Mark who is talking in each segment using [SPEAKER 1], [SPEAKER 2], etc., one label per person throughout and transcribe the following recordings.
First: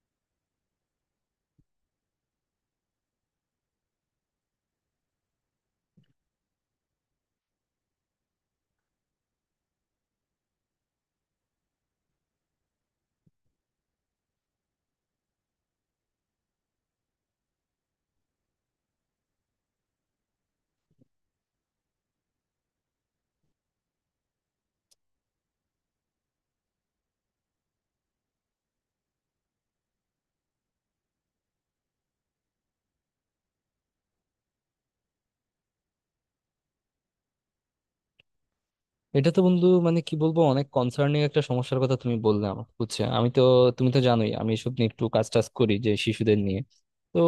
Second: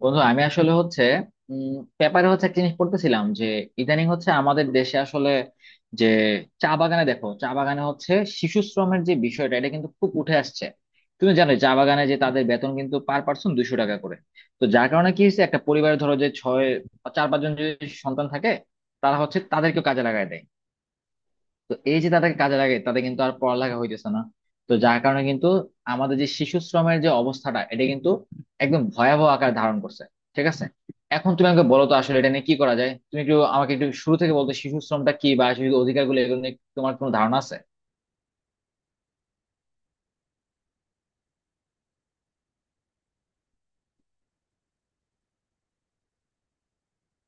[SPEAKER 1] বন্ধু, আমি আসলে হচ্ছে উম পেপারে হচ্ছে একটা জিনিস পড়তেছিলাম যে ইদানিং হচ্ছে আমাদের দেশে আসলে যে চা বাগানে, দেখো চা বাগানে হচ্ছে শিশু শ্রমের যে বিষয়টা এটা কিন্তু খুব উঠে আসছে। তুমি জানো, চা বাগানে যে তাদের বেতন কিন্তু পার পার্সন 200 টাকা করে। তো যার কারণে কি হচ্ছে, একটা পরিবারে ধরো যে চার পাঁচজন যদি সন্তান থাকে, তারা হচ্ছে তাদেরকেও কাজে লাগায় দেয়। তো এই যে তাদেরকে কাজে লাগে তাদের কিন্তু আর পড়ালেখা হইতেছে না। তো যার কারণে কিন্তু আমাদের যে শিশু শ্রমের যে অবস্থাটা এটা কিন্তু একদম ভয়াবহ আকার ধারণ করছে। ঠিক আছে, এখন তুমি আমাকে বলো তো আসলে এটা নিয়ে কি করা যায়? তুমি একটু আমাকে একটু শুরু থেকে বলতো, শিশু শ্রমটা কি বা শিশু অধিকারগুলো এগুলো নিয়ে তোমার কোনো ধারণা আছে?
[SPEAKER 2] এটা তো বন্ধু মানে কি বলবো, অনেক কনসার্নিং একটা সমস্যার কথা তুমি বললে আমাকে, বুঝছো? আমি তো তুমি তো জানোই আমি এসব নিয়ে একটু কাজ টাজ করি, যে শিশুদের নিয়ে। তো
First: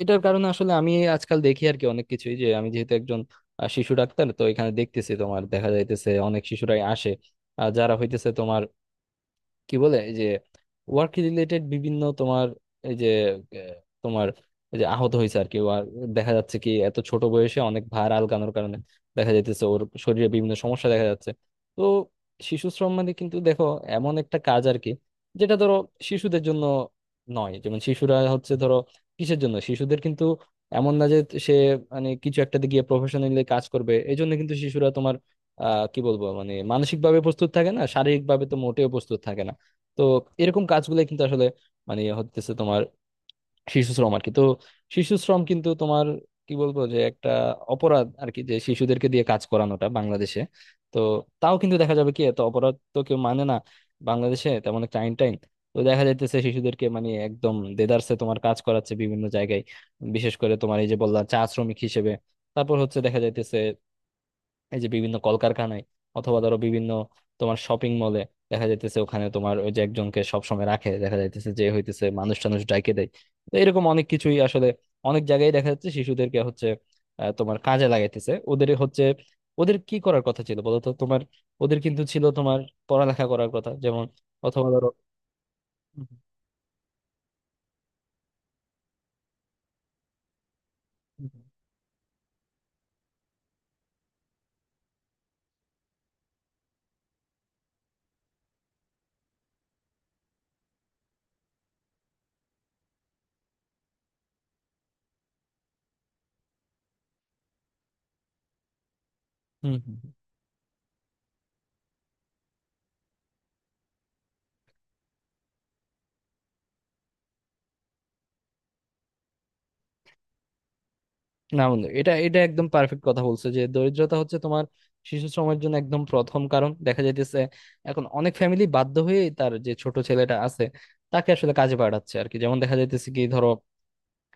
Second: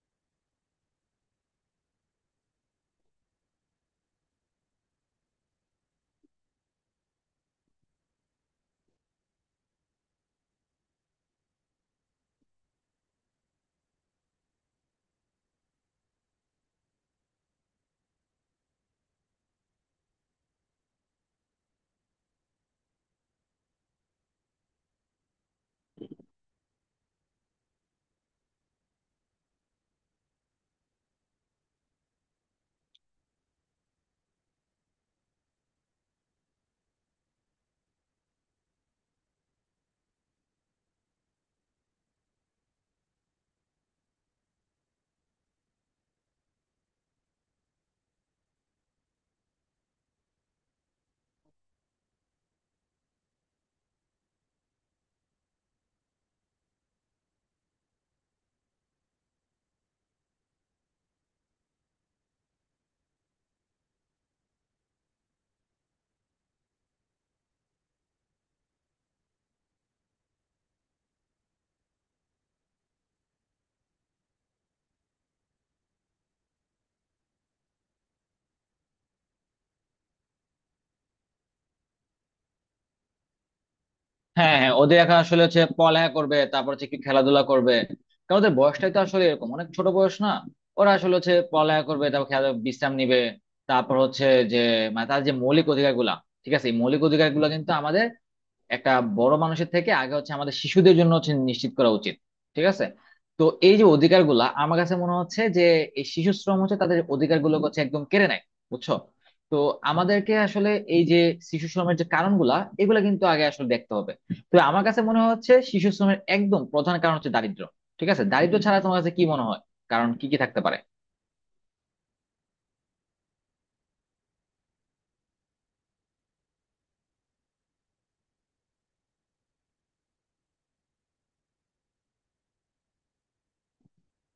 [SPEAKER 2] এটার কারণে আসলে আমি আজকাল দেখি আর কি অনেক কিছুই, যে আমি যেহেতু একজন শিশু ডাক্তার, তো এখানে দেখতেছি তোমার, দেখা যাইতেছে অনেক শিশুরাই আসে যারা হইতেছে তোমার কি বলে এই যে ওয়ার্ক রিলেটেড বিভিন্ন তোমার এই যে আহ, তোমার এই যে আহত হয়েছে আর কি। আর দেখা যাচ্ছে কি এত ছোট বয়সে অনেক ভার আলগানোর কারণে দেখা যাইতেছে ওর শরীরে বিভিন্ন সমস্যা দেখা যাচ্ছে। তো শিশু শ্রম মানে কিন্তু দেখো, এমন একটা কাজ আর কি, যেটা ধরো শিশুদের জন্য নয়। যেমন শিশুরা হচ্ছে ধরো কিসের জন্য শিশুদের কিন্তু এমন না যে সে মানে কিছু একটাতে গিয়ে প্রফেশনালি কাজ করবে, এই জন্য কিন্তু শিশুরা তোমার আহ কি বলবো মানে মানসিক ভাবে প্রস্তুত থাকে না, শারীরিক ভাবে তো মোটেও প্রস্তুত থাকে না। তো এরকম কাজগুলো কিন্তু আসলে মানে হতেছে তোমার শিশু শ্রম আর কি। তো শিশু শ্রম কিন্তু তোমার কি বলবো, যে একটা অপরাধ আর কি, যে শিশুদেরকে দিয়ে কাজ করানোটা বাংলাদেশে। তো তাও কিন্তু দেখা যাবে কি এত অপরাধ তো কেউ মানে না, বাংলাদেশে তেমন একটা আইন টাইন। তো দেখা যাইতেছে শিশুদেরকে মানে একদম দেদারসে তোমার কাজ করাচ্ছে বিভিন্ন জায়গায়। বিশেষ করে তোমার এই যে বললাম চা শ্রমিক হিসেবে, তারপর হচ্ছে দেখা যাইতেছে এই যে বিভিন্ন কলকারখানায়, অথবা ধরো বিভিন্ন তোমার শপিং মলে দেখা যাইতেছে ওখানে তোমার ওই যে একজনকে সবসময় রাখে, দেখা যাইতেছে যে হইতেছে মানুষ টানুষ ডাইকে দেয়। তো এরকম অনেক কিছুই আসলে অনেক জায়গায় দেখা যাচ্ছে শিশুদেরকে হচ্ছে তোমার কাজে লাগাইতেছে। ওদের হচ্ছে ওদের কি করার কথা ছিল বলতো তোমার? ওদের কিন্তু ছিল তোমার পড়ালেখা করার কথা, যেমন
[SPEAKER 1] হ্যাঁ
[SPEAKER 2] অথবা
[SPEAKER 1] হ্যাঁ,
[SPEAKER 2] ধরো।
[SPEAKER 1] ওদের এখন আসলে হচ্ছে
[SPEAKER 2] হুম।
[SPEAKER 1] পড়ালেখা করবে, তারপর হচ্ছে একটু খেলাধুলা করবে। কারণ ওদের বয়সটাই তো আসলে এরকম, অনেক ছোট বয়স না। ওরা আসলে
[SPEAKER 2] হুম
[SPEAKER 1] হচ্ছে পড়ালেখা করবে, তারপর খেলা, বিশ্রাম নিবে। তারপর হচ্ছে যে, মানে তার যে মৌলিক অধিকার গুলা, ঠিক আছে, এই মৌলিক অধিকার গুলা কিন্তু আমাদের একটা বড় মানুষের থেকে আগে হচ্ছে আমাদের শিশুদের জন্য হচ্ছে নিশ্চিত করা উচিত। ঠিক আছে, তো এই যে অধিকারগুলা আমার কাছে মনে হচ্ছে যে এই শিশু শ্রম হচ্ছে তাদের অধিকারগুলো হচ্ছে একদম কেড়ে নেয়, বুঝছো? তো
[SPEAKER 2] হুম, হুম, হুম।
[SPEAKER 1] আমাদেরকে আসলে এই যে শিশু শ্রমের যে কারণগুলা এগুলা কিন্তু আগে আসলে দেখতে হবে। তো আমার কাছে মনে হচ্ছে শিশু শ্রমের একদম প্রধান কারণ হচ্ছে দারিদ্র। ঠিক আছে, দারিদ্র ছাড়া তোমার কাছে কি মনে হয়, কারণ কি কি থাকতে পারে?
[SPEAKER 2] না বন্ধু, এটা এটা একদম পারফেক্ট কথা বলছো, যে দরিদ্রতা হচ্ছে তোমার শিশু শ্রমের জন্য একদম প্রথম কারণ দেখা যাইতেছে। এখন অনেক ফ্যামিলি বাধ্য হয়ে তার যে ছোট ছেলেটা আছে তাকে আসলে কাজে পাঠাচ্ছে আর কি। যেমন দেখা যাইতেছে কি ধরো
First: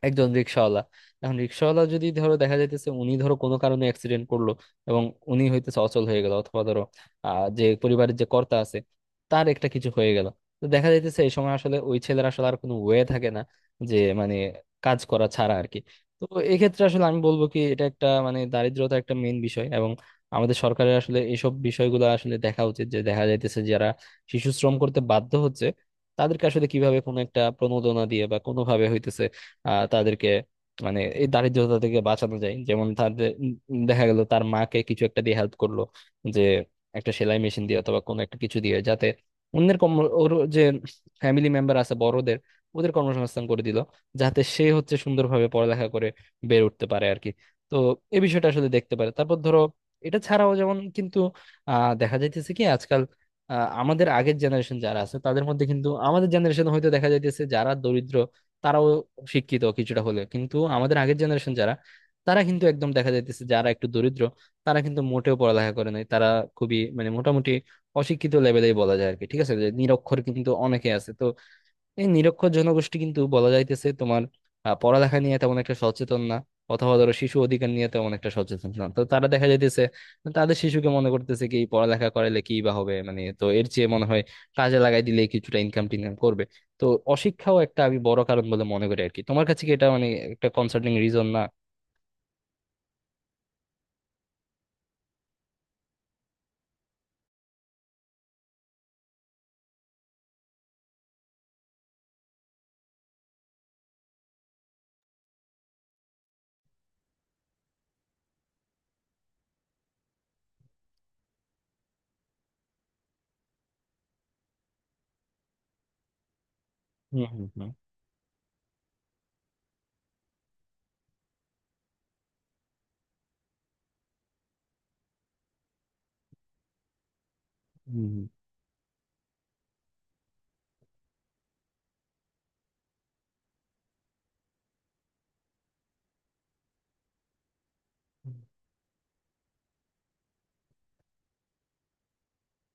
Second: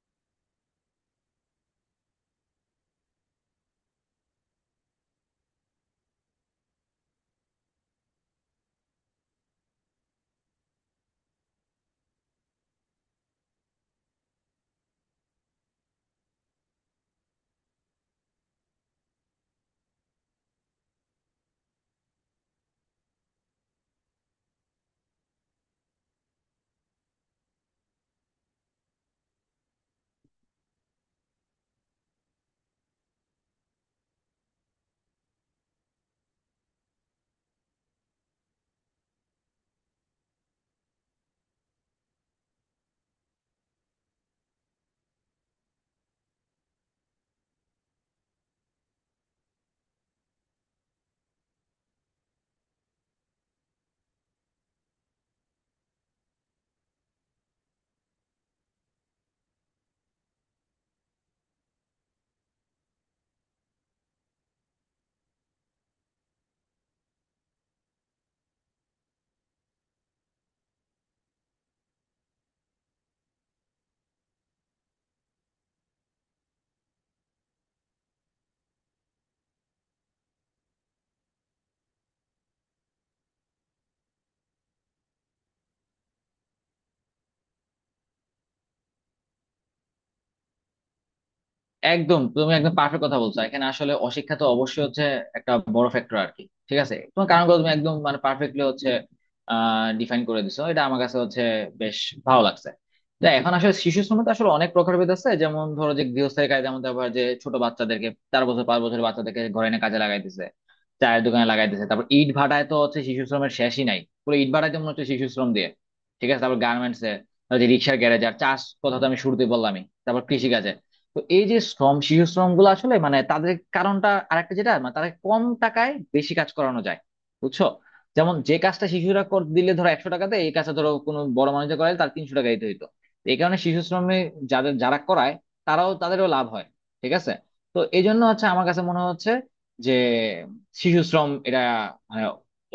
[SPEAKER 2] একজন রিক্সাওয়ালা, এখন রিক্সাওয়ালা যদি ধরো দেখা যাইতেছে উনি ধরো কোনো কারণে অ্যাক্সিডেন্ট করলো, এবং উনি হইতেছে অচল হয়ে গেল, অথবা ধরো আহ যে পরিবারের যে কর্তা আছে তার একটা কিছু হয়ে গেল। তো দেখা যাইতেছে এই সময় আসলে ওই ছেলের আসলে আর কোনো ওয়ে থাকে না, যে মানে কাজ করা ছাড়া আর কি। তো এক্ষেত্রে আসলে আমি বলবো কি এটা একটা মানে দারিদ্রতা একটা মেইন বিষয়। এবং আমাদের সরকারের আসলে এইসব বিষয়গুলো আসলে দেখা উচিত, যে দেখা যাইতেছে যারা শিশু শ্রম করতে বাধ্য হচ্ছে, তাদেরকে আসলে কিভাবে কোনো একটা প্রণোদনা দিয়ে বা কোনোভাবে হইতেছে তাদেরকে মানে এই দারিদ্রতা থেকে বাঁচানো যায়। যেমন তাদের দেখা গেল তার মাকে কিছু একটা দিয়ে হেল্প করলো, যে একটা সেলাই মেশিন দিয়ে অথবা কোনো একটা কিছু দিয়ে, যাতে অন্যের কর্ম ওর যে ফ্যামিলি মেম্বার আছে বড়দের ওদের কর্মসংস্থান করে দিল, যাতে সে হচ্ছে সুন্দরভাবে পড়ালেখা করে বের উঠতে পারে আর কি। তো এই বিষয়টা আসলে দেখতে পারে। তারপর ধরো এটা ছাড়াও, যেমন কিন্তু আহ দেখা যাইতেছে কি আজকাল আহ, আমাদের আগের জেনারেশন যারা আছে তাদের মধ্যে কিন্তু, আমাদের জেনারেশন হয়তো দেখা যাইতেছে যারা দরিদ্র তারাও শিক্ষিত কিছুটা হলেও, কিন্তু আমাদের আগের জেনারেশন যারা, তারা কিন্তু একদম দেখা যাইতেছে যারা একটু দরিদ্র, তারা কিন্তু মোটেও পড়ালেখা করে নাই। তারা খুবই মানে মোটামুটি অশিক্ষিত লেভেলেই বলা যায় আর কি, ঠিক আছে। যে নিরক্ষর কিন্তু অনেকে আছে তো, এই নিরক্ষর জনগোষ্ঠী কিন্তু বলা যাইতেছে তোমার পড়ালেখা নিয়ে তেমন একটা সচেতন না, অথবা ধরো শিশু অধিকার নিয়ে তেমন একটা সচেতন না। তো তারা দেখা যাইতেছে তাদের শিশুকে মনে করতেছে কি পড়ালেখা করাইলে কি বা হবে মানে, তো এর চেয়ে মনে হয় কাজে লাগাই দিলে কিছুটা ইনকাম টিনকাম করবে। তো অশিক্ষাও একটা আমি বড় কারণ বলে মনে করি আর কি। তোমার কাছে কি এটা মানে একটা কনসার্নিং রিজন না?
[SPEAKER 1] একদম, তুমি একদম পারফেক্ট কথা বলছো। এখানে আসলে অশিক্ষা তো অবশ্যই হচ্ছে একটা বড় ফ্যাক্টর আর কি। ঠিক আছে, তোমার কারণগুলো তুমি একদম মানে পারফেক্টলি হচ্ছে ডিফাইন করে দিছো, এটা আমার কাছে হচ্ছে বেশ ভালো লাগছে। তো এখন আসলে শিশু শ্রমে তো আসলে অনেক প্রকারভেদ আছে, যেমন ধরো যে গৃহস্থের কাজে, যেমন আবার যে ছোট বাচ্চাদেরকে 4 বছর 5 বছরের বাচ্চাদেরকে ঘরে এনে কাজে লাগাইতেছে, চায়ের দোকানে লাগাইতেছে, তারপর ইট ভাটায় তো হচ্ছে শিশু শ্রমের শেষই নাই, পুরো ইট ভাটায় তো মনে হচ্ছে শিশু শ্রম দিয়ে। ঠিক আছে, তারপর গার্মেন্টস এ,
[SPEAKER 2] হুম হুম
[SPEAKER 1] তারপর যে
[SPEAKER 2] হুম
[SPEAKER 1] রিক্সার গ্যারেজ, আর চাষ কথা তো আমি শুরুতেই বললামই, তারপর কৃষি। তো এই যে শ্রম শিশু শ্রম গুলো আসলে মানে তাদের কারণটা আরেকটা, যেটা মানে তারা কম টাকায় বেশি কাজ করানো যায়, বুঝছো?
[SPEAKER 2] হুম
[SPEAKER 1] যেমন যে কাজটা শিশুরা দিলে ধরো 100 টাকাতে, এই কাজটা ধরো কোনো বড় মানুষের করায় তার 300 টাকা দিতে হইতো। তো এই কারণে শিশু শ্রমে যাদের যারা করায় তারাও, তাদেরও লাভ হয়। ঠিক আছে, তো এই জন্য হচ্ছে আমার কাছে মনে হচ্ছে যে শিশু শ্রম এটা মানে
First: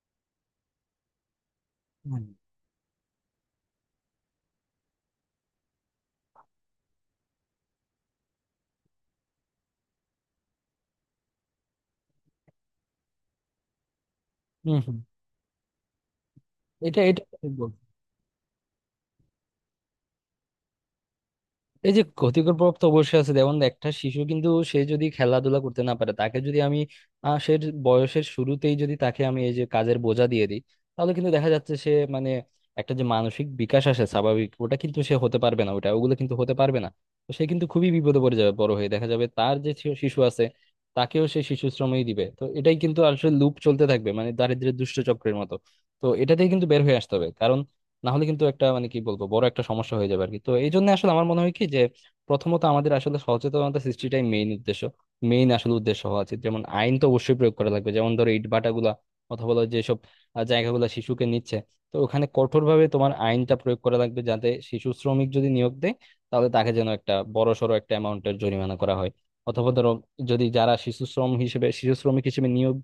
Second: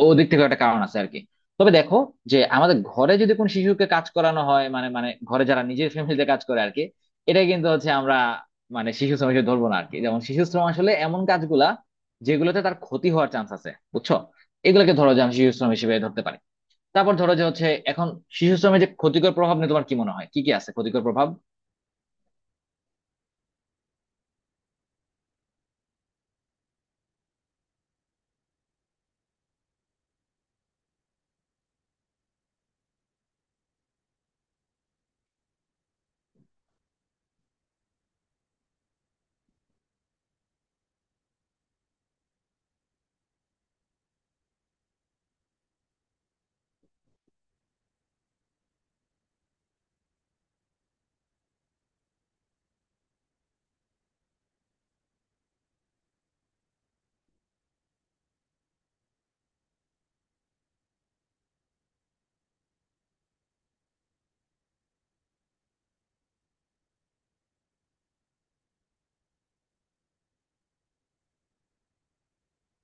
[SPEAKER 1] ওদিক থেকে একটা কারণ আছে আর কি। তবে দেখো,
[SPEAKER 2] হুম হুম
[SPEAKER 1] যে আমাদের ঘরে যদি কোনো শিশুকে কাজ করানো হয় মানে মানে ঘরে যারা নিজের ফ্যামিলিতে কাজ করে আর কি, এটা কিন্তু হচ্ছে আমরা মানে শিশু শ্রম হিসেবে ধরবো না আর কি। যেমন শিশু শ্রম আসলে এমন কাজগুলা যেগুলোতে তার ক্ষতি হওয়ার চান্স আছে, বুঝছো?
[SPEAKER 2] হুম।
[SPEAKER 1] এগুলোকে
[SPEAKER 2] হুম।
[SPEAKER 1] ধরো যে আমি শিশু শ্রম হিসেবে ধরতে পারি।
[SPEAKER 2] এটা
[SPEAKER 1] তারপর
[SPEAKER 2] এটা
[SPEAKER 1] ধরো যে হচ্ছে, এখন শিশু শ্রমের যে ক্ষতিকর প্রভাব নিয়ে তোমার কি মনে হয়, কি কি আছে ক্ষতিকর প্রভাব?
[SPEAKER 2] এই যে ক্ষতিকর প্রভাব তো অবশ্যই আছে। যেমন একটা শিশু কিন্তু সে যদি খেলাধুলা করতে না পারে, তাকে যদি আমি সে বয়সের শুরুতেই যদি তাকে আমি এই যে কাজের বোঝা দিয়ে দিই, তাহলে কিন্তু দেখা যাচ্ছে সে মানে একটা যে মানসিক বিকাশ আসে স্বাভাবিক ওটা কিন্তু সে হতে পারবে না, ওটা ওগুলো কিন্তু হতে পারবে না। তো সে কিন্তু খুবই বিপদে পড়ে যাবে, বড় হয়ে দেখা যাবে তার যে শিশু আছে তাকেও সে শিশু শ্রমেই দিবে। তো এটাই কিন্তু আসলে লুপ চলতে থাকবে, মানে দারিদ্র্যের দুষ্ট চক্রের মতো। তো এটাতেই কিন্তু বের হয়ে আসতে হবে, কারণ না হলে কিন্তু একটা মানে কি বলবো বড় একটা সমস্যা হয়ে যাবে আর কি। তো এই জন্য আসলে আমার মনে হয় কি যে প্রথমত আমাদের আসলে সচেতনতা সৃষ্টিটাই মেইন উদ্দেশ্য, মেইন আসলে উদ্দেশ্য হওয়া উচিত। যেমন আইন তো অবশ্যই প্রয়োগ করা লাগবে, যেমন ধরো ইট ভাটাগুলা অথবা হলো যেসব জায়গাগুলো শিশুকে নিচ্ছে, তো ওখানে কঠোরভাবে তোমার আইনটা প্রয়োগ করা লাগবে, যাতে শিশু শ্রমিক যদি নিয়োগ দেয় তাহলে তাকে যেন একটা বড় সড়ো একটা অ্যামাউন্টের জরিমানা করা হয়। অথবা ধরো যদি যারা শিশু শ্রম হিসেবে শিশু শ্রমিক হিসেবে নিয়োগ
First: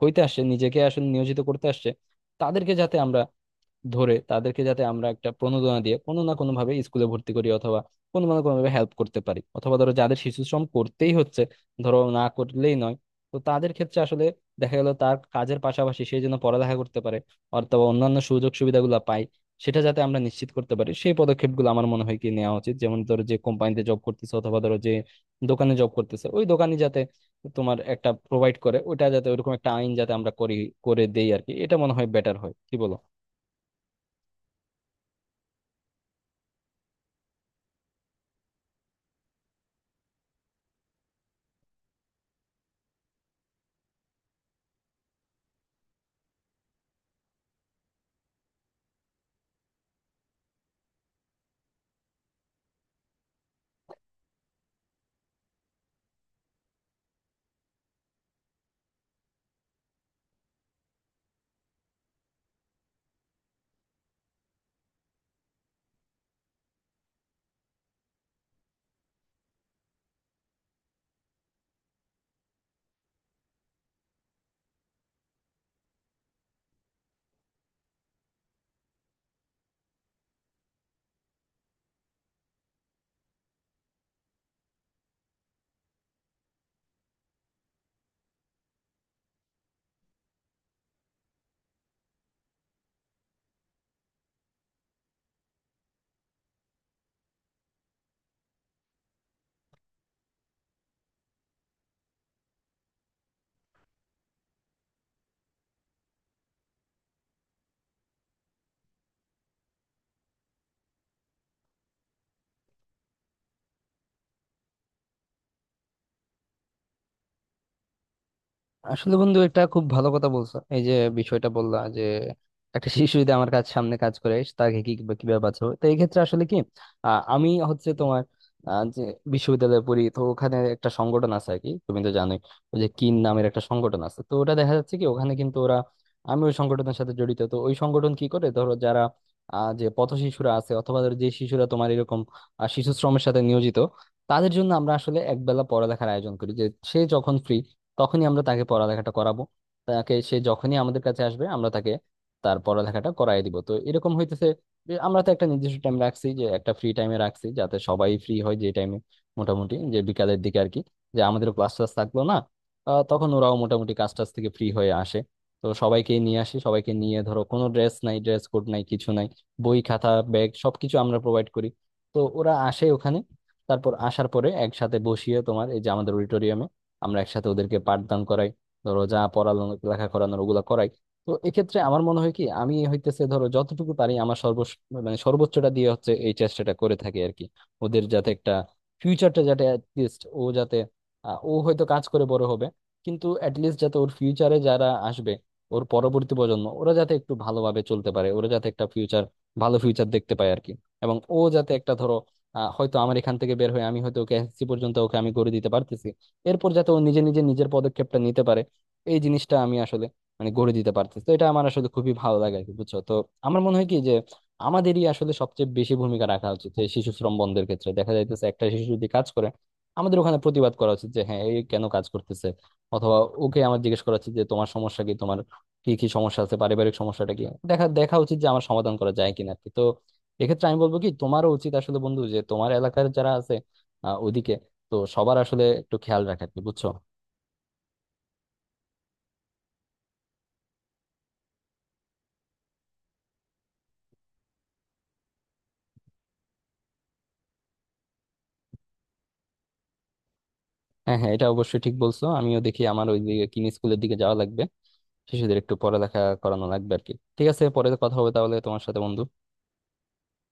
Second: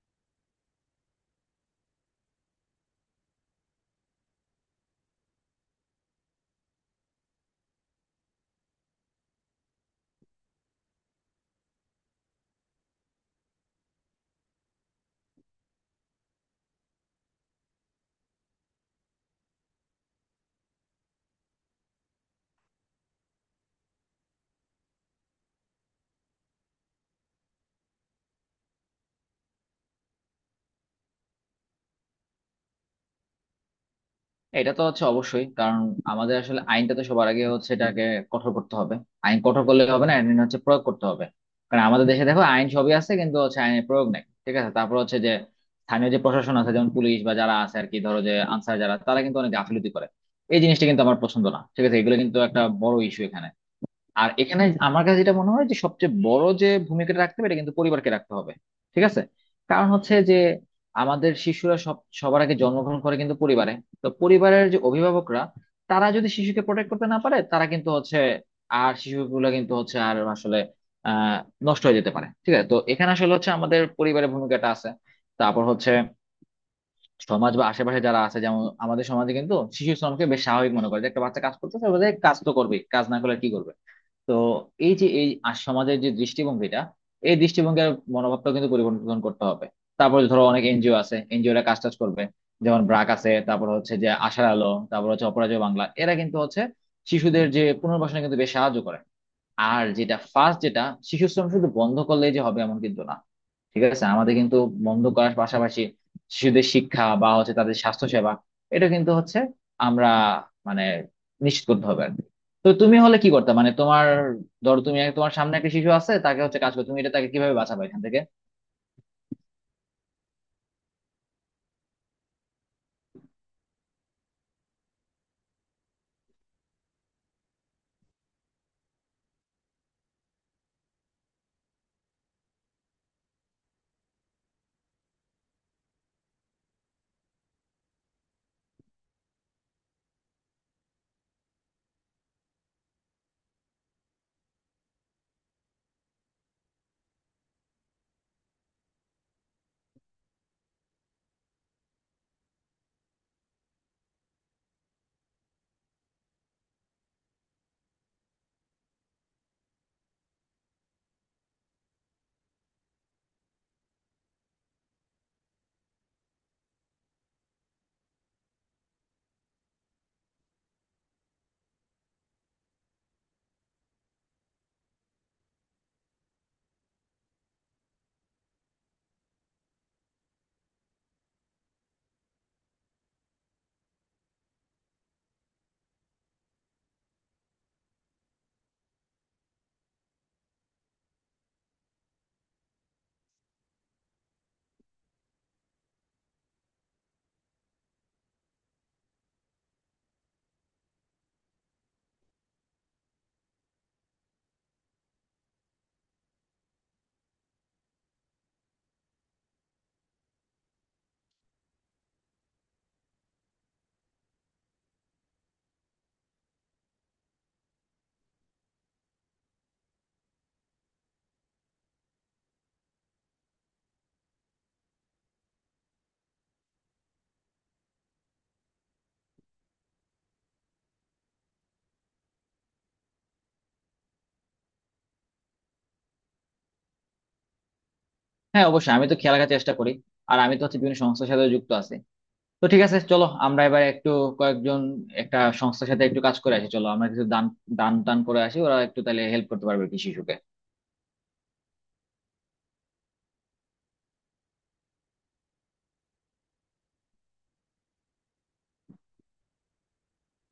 [SPEAKER 2] হইতে আসছে, নিজেকে আসলে নিয়োজিত করতে আসছে, তাদেরকে যাতে আমরা ধরে তাদেরকে যাতে আমরা একটা প্রণোদনা দিয়ে কোনো না কোনো ভাবে স্কুলে ভর্তি করি, অথবা কোনো না কোনো ভাবে হেল্প করতে পারি। অথবা ধরো যাদের শিশু শ্রম করতেই হচ্ছে, ধরো না করলেই নয়, তো তাদের ক্ষেত্রে আসলে দেখা গেল তার কাজের পাশাপাশি সে যেন পড়ালেখা করতে পারে, অথবা অন্যান্য সুযোগ সুবিধাগুলো পায়, সেটা যাতে আমরা নিশ্চিত করতে পারি সেই পদক্ষেপগুলো আমার মনে হয় কি নেওয়া উচিত। যেমন ধরো যে কোম্পানিতে জব করতেছে অথবা ধরো যে দোকানে জব করতেছে, ওই দোকানে যাতে তোমার একটা প্রোভাইড করে ওটা, যাতে ওরকম একটা আইন যাতে আমরা করি করে দেই আর কি। এটা মনে হয় বেটার হয়, কি বলো?
[SPEAKER 1] এটা তো হচ্ছে অবশ্যই কারণ আমাদের আসলে আইনটা তো সবার আগে হচ্ছে এটাকে কঠোর করতে হবে। আইন কঠোর করলে হবে না, আইন হচ্ছে প্রয়োগ করতে হবে। কারণ আমাদের দেশে দেখো আইন সবই আছে কিন্তু হচ্ছে আইনের প্রয়োগ নাই। ঠিক আছে, তারপর হচ্ছে যে স্থানীয় যে প্রশাসন আছে যেমন পুলিশ বা যারা আছে আর কি, ধরো যে আনসার, যারা তারা কিন্তু অনেক গাফিলতি করে। এই জিনিসটা কিন্তু আমার পছন্দ না। ঠিক আছে, এগুলো কিন্তু একটা বড় ইস্যু এখানে। আর এখানে আমার কাছে যেটা মনে হয় যে সবচেয়ে বড় যে ভূমিকাটা রাখতে হবে এটা কিন্তু পরিবারকে রাখতে হবে। ঠিক আছে, কারণ হচ্ছে যে আমাদের শিশুরা সবার আগে জন্মগ্রহণ করে কিন্তু পরিবারে। তো পরিবারের যে অভিভাবকরা তারা যদি শিশুকে প্রোটেক্ট করতে না পারে, তারা কিন্তু হচ্ছে, আর শিশুগুলো কিন্তু হচ্ছে আর আসলে আহ নষ্ট হয়ে যেতে পারে। ঠিক আছে, তো এখানে আসলে হচ্ছে আমাদের পরিবারের ভূমিকাটা আছে। তারপর হচ্ছে সমাজ বা আশেপাশে যারা আছে, যেমন আমাদের সমাজে কিন্তু শিশু শ্রমকে বেশ স্বাভাবিক মনে করে, যে একটা বাচ্চা কাজ করতেছে বলে, কাজ তো করবেই, কাজ না করলে আর কি করবে। তো এই যে এই সমাজের যে দৃষ্টিভঙ্গিটা, এই দৃষ্টিভঙ্গির মনোভাবটা কিন্তু পরিবর্তন করতে হবে। তারপর ধরো অনেক এনজিও আছে, এনজিওরা কাজ টাজ করবে, যেমন ব্রাক আছে, তারপর হচ্ছে যে আশার আলো, তারপর হচ্ছে অপরাজেয় বাংলা, এরা কিন্তু হচ্ছে শিশুদের যে পুনর্বাসনে কিন্তু বেশ সাহায্য করে। আর যেটা ফার্স্ট যেটা, শিশু শ্রম শুধু বন্ধ করলেই যে হবে এমন কিন্তু না। ঠিক আছে, আমাদের কিন্তু বন্ধ করার পাশাপাশি শিশুদের শিক্ষা বা হচ্ছে তাদের স্বাস্থ্য সেবা এটা কিন্তু হচ্ছে আমরা মানে নিশ্চিত করতে হবে আর কি। তো তুমি হলে কি করতে মানে তোমার, ধরো তুমি তোমার সামনে একটা শিশু আছে তাকে হচ্ছে কাজ করো, তুমি এটা তাকে কিভাবে বাঁচাবে এখান থেকে?
[SPEAKER 2] আসলে বন্ধু এটা খুব ভালো কথা বলছো এই যে বিষয়টা বললা, যে একটা শিশু যদি আমার কাজ সামনে কাজ করে তাকে কি কিভাবে কিভাবে বাঁচাবো। তো এই ক্ষেত্রে আসলে কি আমি হচ্ছে তোমার যে বিশ্ববিদ্যালয়ে পড়ি তো ওখানে একটা সংগঠন আছে আর কি, তুমি তো জানোই ওই যে কিন নামের একটা সংগঠন আছে। তো ওটা দেখা যাচ্ছে কি ওখানে কিন্তু ওরা, আমি ওই সংগঠনের সাথে জড়িত। তো ওই সংগঠন কি করে, ধরো যারা যে পথ শিশুরা আছে অথবা ধরো যে শিশুরা তোমার এরকম শিশু শ্রমের সাথে নিয়োজিত, তাদের জন্য আমরা আসলে একবেলা পড়ালেখার আয়োজন করি। যে সে যখন ফ্রি তখনই আমরা তাকে পড়ালেখাটা করাবো, তাকে সে যখনই আমাদের কাছে আসবে আমরা তাকে তার পড়ালেখাটা করায় দিব। তো এরকম হইতেছে যে আমরা তো একটা নির্দিষ্ট টাইম রাখছি, যে একটা ফ্রি টাইমে রাখছি যাতে সবাই ফ্রি হয় যে টাইমে, মোটামুটি যে বিকালের দিকে আর কি, যে আমাদের ক্লাস টাস থাকলো না তখন ওরাও মোটামুটি কাজ টাজ থেকে ফ্রি হয়ে আসে। তো সবাইকে নিয়ে আসি, সবাইকে নিয়ে ধরো কোনো ড্রেস নাই, ড্রেস কোড নাই কিছু নাই, বই খাতা ব্যাগ সবকিছু আমরা প্রোভাইড করি। তো ওরা আসে ওখানে, তারপর আসার পরে একসাথে বসিয়ে তোমার এই যে আমাদের আমরা একসাথে ওদেরকে পাঠদান করাই, ধরো যা পড়ানো লেখা করানোর ওগুলা করাই। তো এক্ষেত্রে আমার মনে হয় কি আমি হইতেছে ধরো যতটুকু পারি আমার সর্ব মানে সর্বোচ্চটা দিয়ে হচ্ছে এই চেষ্টাটা করে থাকি আর কি, ওদের যাতে একটা ফিউচারটা যাতে লিস্ট ও যাতে ও হয়তো কাজ করে বড় হবে, কিন্তু লিস্ট যাতে ওর ফিউচারে যারা আসবে ওর পরবর্তী প্রজন্ম ওরা যাতে একটু ভালোভাবে চলতে পারে, ওরা যাতে একটা ফিউচার ভালো ফিউচার দেখতে পায় আর কি। এবং ও যাতে একটা ধরো হয়তো আমার এখান থেকে বের হয়ে আমি হয়তো ওকে এসএসসি পর্যন্ত ওকে আমি করে দিতে পারতেছি, এরপর যাতে ও নিজে নিজে নিজের পদক্ষেপটা নিতে পারে, এই জিনিসটা আমি আসলে মানে গড়ে দিতে পারতেছি। তো এটা আমার আসলে খুবই ভালো লাগে আর কি, বুঝছো? তো আমার মনে হয় কি যে আমাদেরই আসলে সবচেয়ে বেশি ভূমিকা রাখা উচিত এই শিশু শ্রম বন্ধের ক্ষেত্রে। দেখা যাইতেছে একটা শিশু যদি কাজ করে আমাদের ওখানে প্রতিবাদ করা উচিত, যে হ্যাঁ এই কেন কাজ করতেছে, অথবা ওকে আমার জিজ্ঞেস করা উচিত যে তোমার সমস্যা কি, তোমার কি কি সমস্যা আছে, পারিবারিক সমস্যাটা কি, দেখা দেখা উচিত যে আমার সমাধান করা যায় কিনা আর কি। তো এক্ষেত্রে আমি বলবো কি তোমারও উচিত আসলে বন্ধু যে তোমার এলাকার যারা আছে ওদিকে, তো সবার আসলে একটু খেয়াল রাখা আর কি, বুঝছো?
[SPEAKER 1] হ্যাঁ অবশ্যই, আমি তো খেয়াল রাখার চেষ্টা করি। আর আমি তো হচ্ছে বিভিন্ন সংস্থার সাথে যুক্ত আছি। তো ঠিক আছে, চলো আমরা এবার একটু কয়েকজন, একটা সংস্থার সাথে একটু কাজ করে আসি। চলো আমরা কিছু দান দান টান করে আসি, ওরা একটু তাহলে হেল্প করতে পারবে। কৃষি
[SPEAKER 2] হ্যাঁ হ্যাঁ, এটা অবশ্যই ঠিক বলছো। আমিও দেখি আমার ওই দিকে কিনি স্কুলের দিকে যাওয়া লাগবে, শিশুদের একটু পড়ালেখা করানো লাগবে আর কি। ঠিক আছে, পরে কথা হবে তাহলে তোমার সাথে বন্ধু।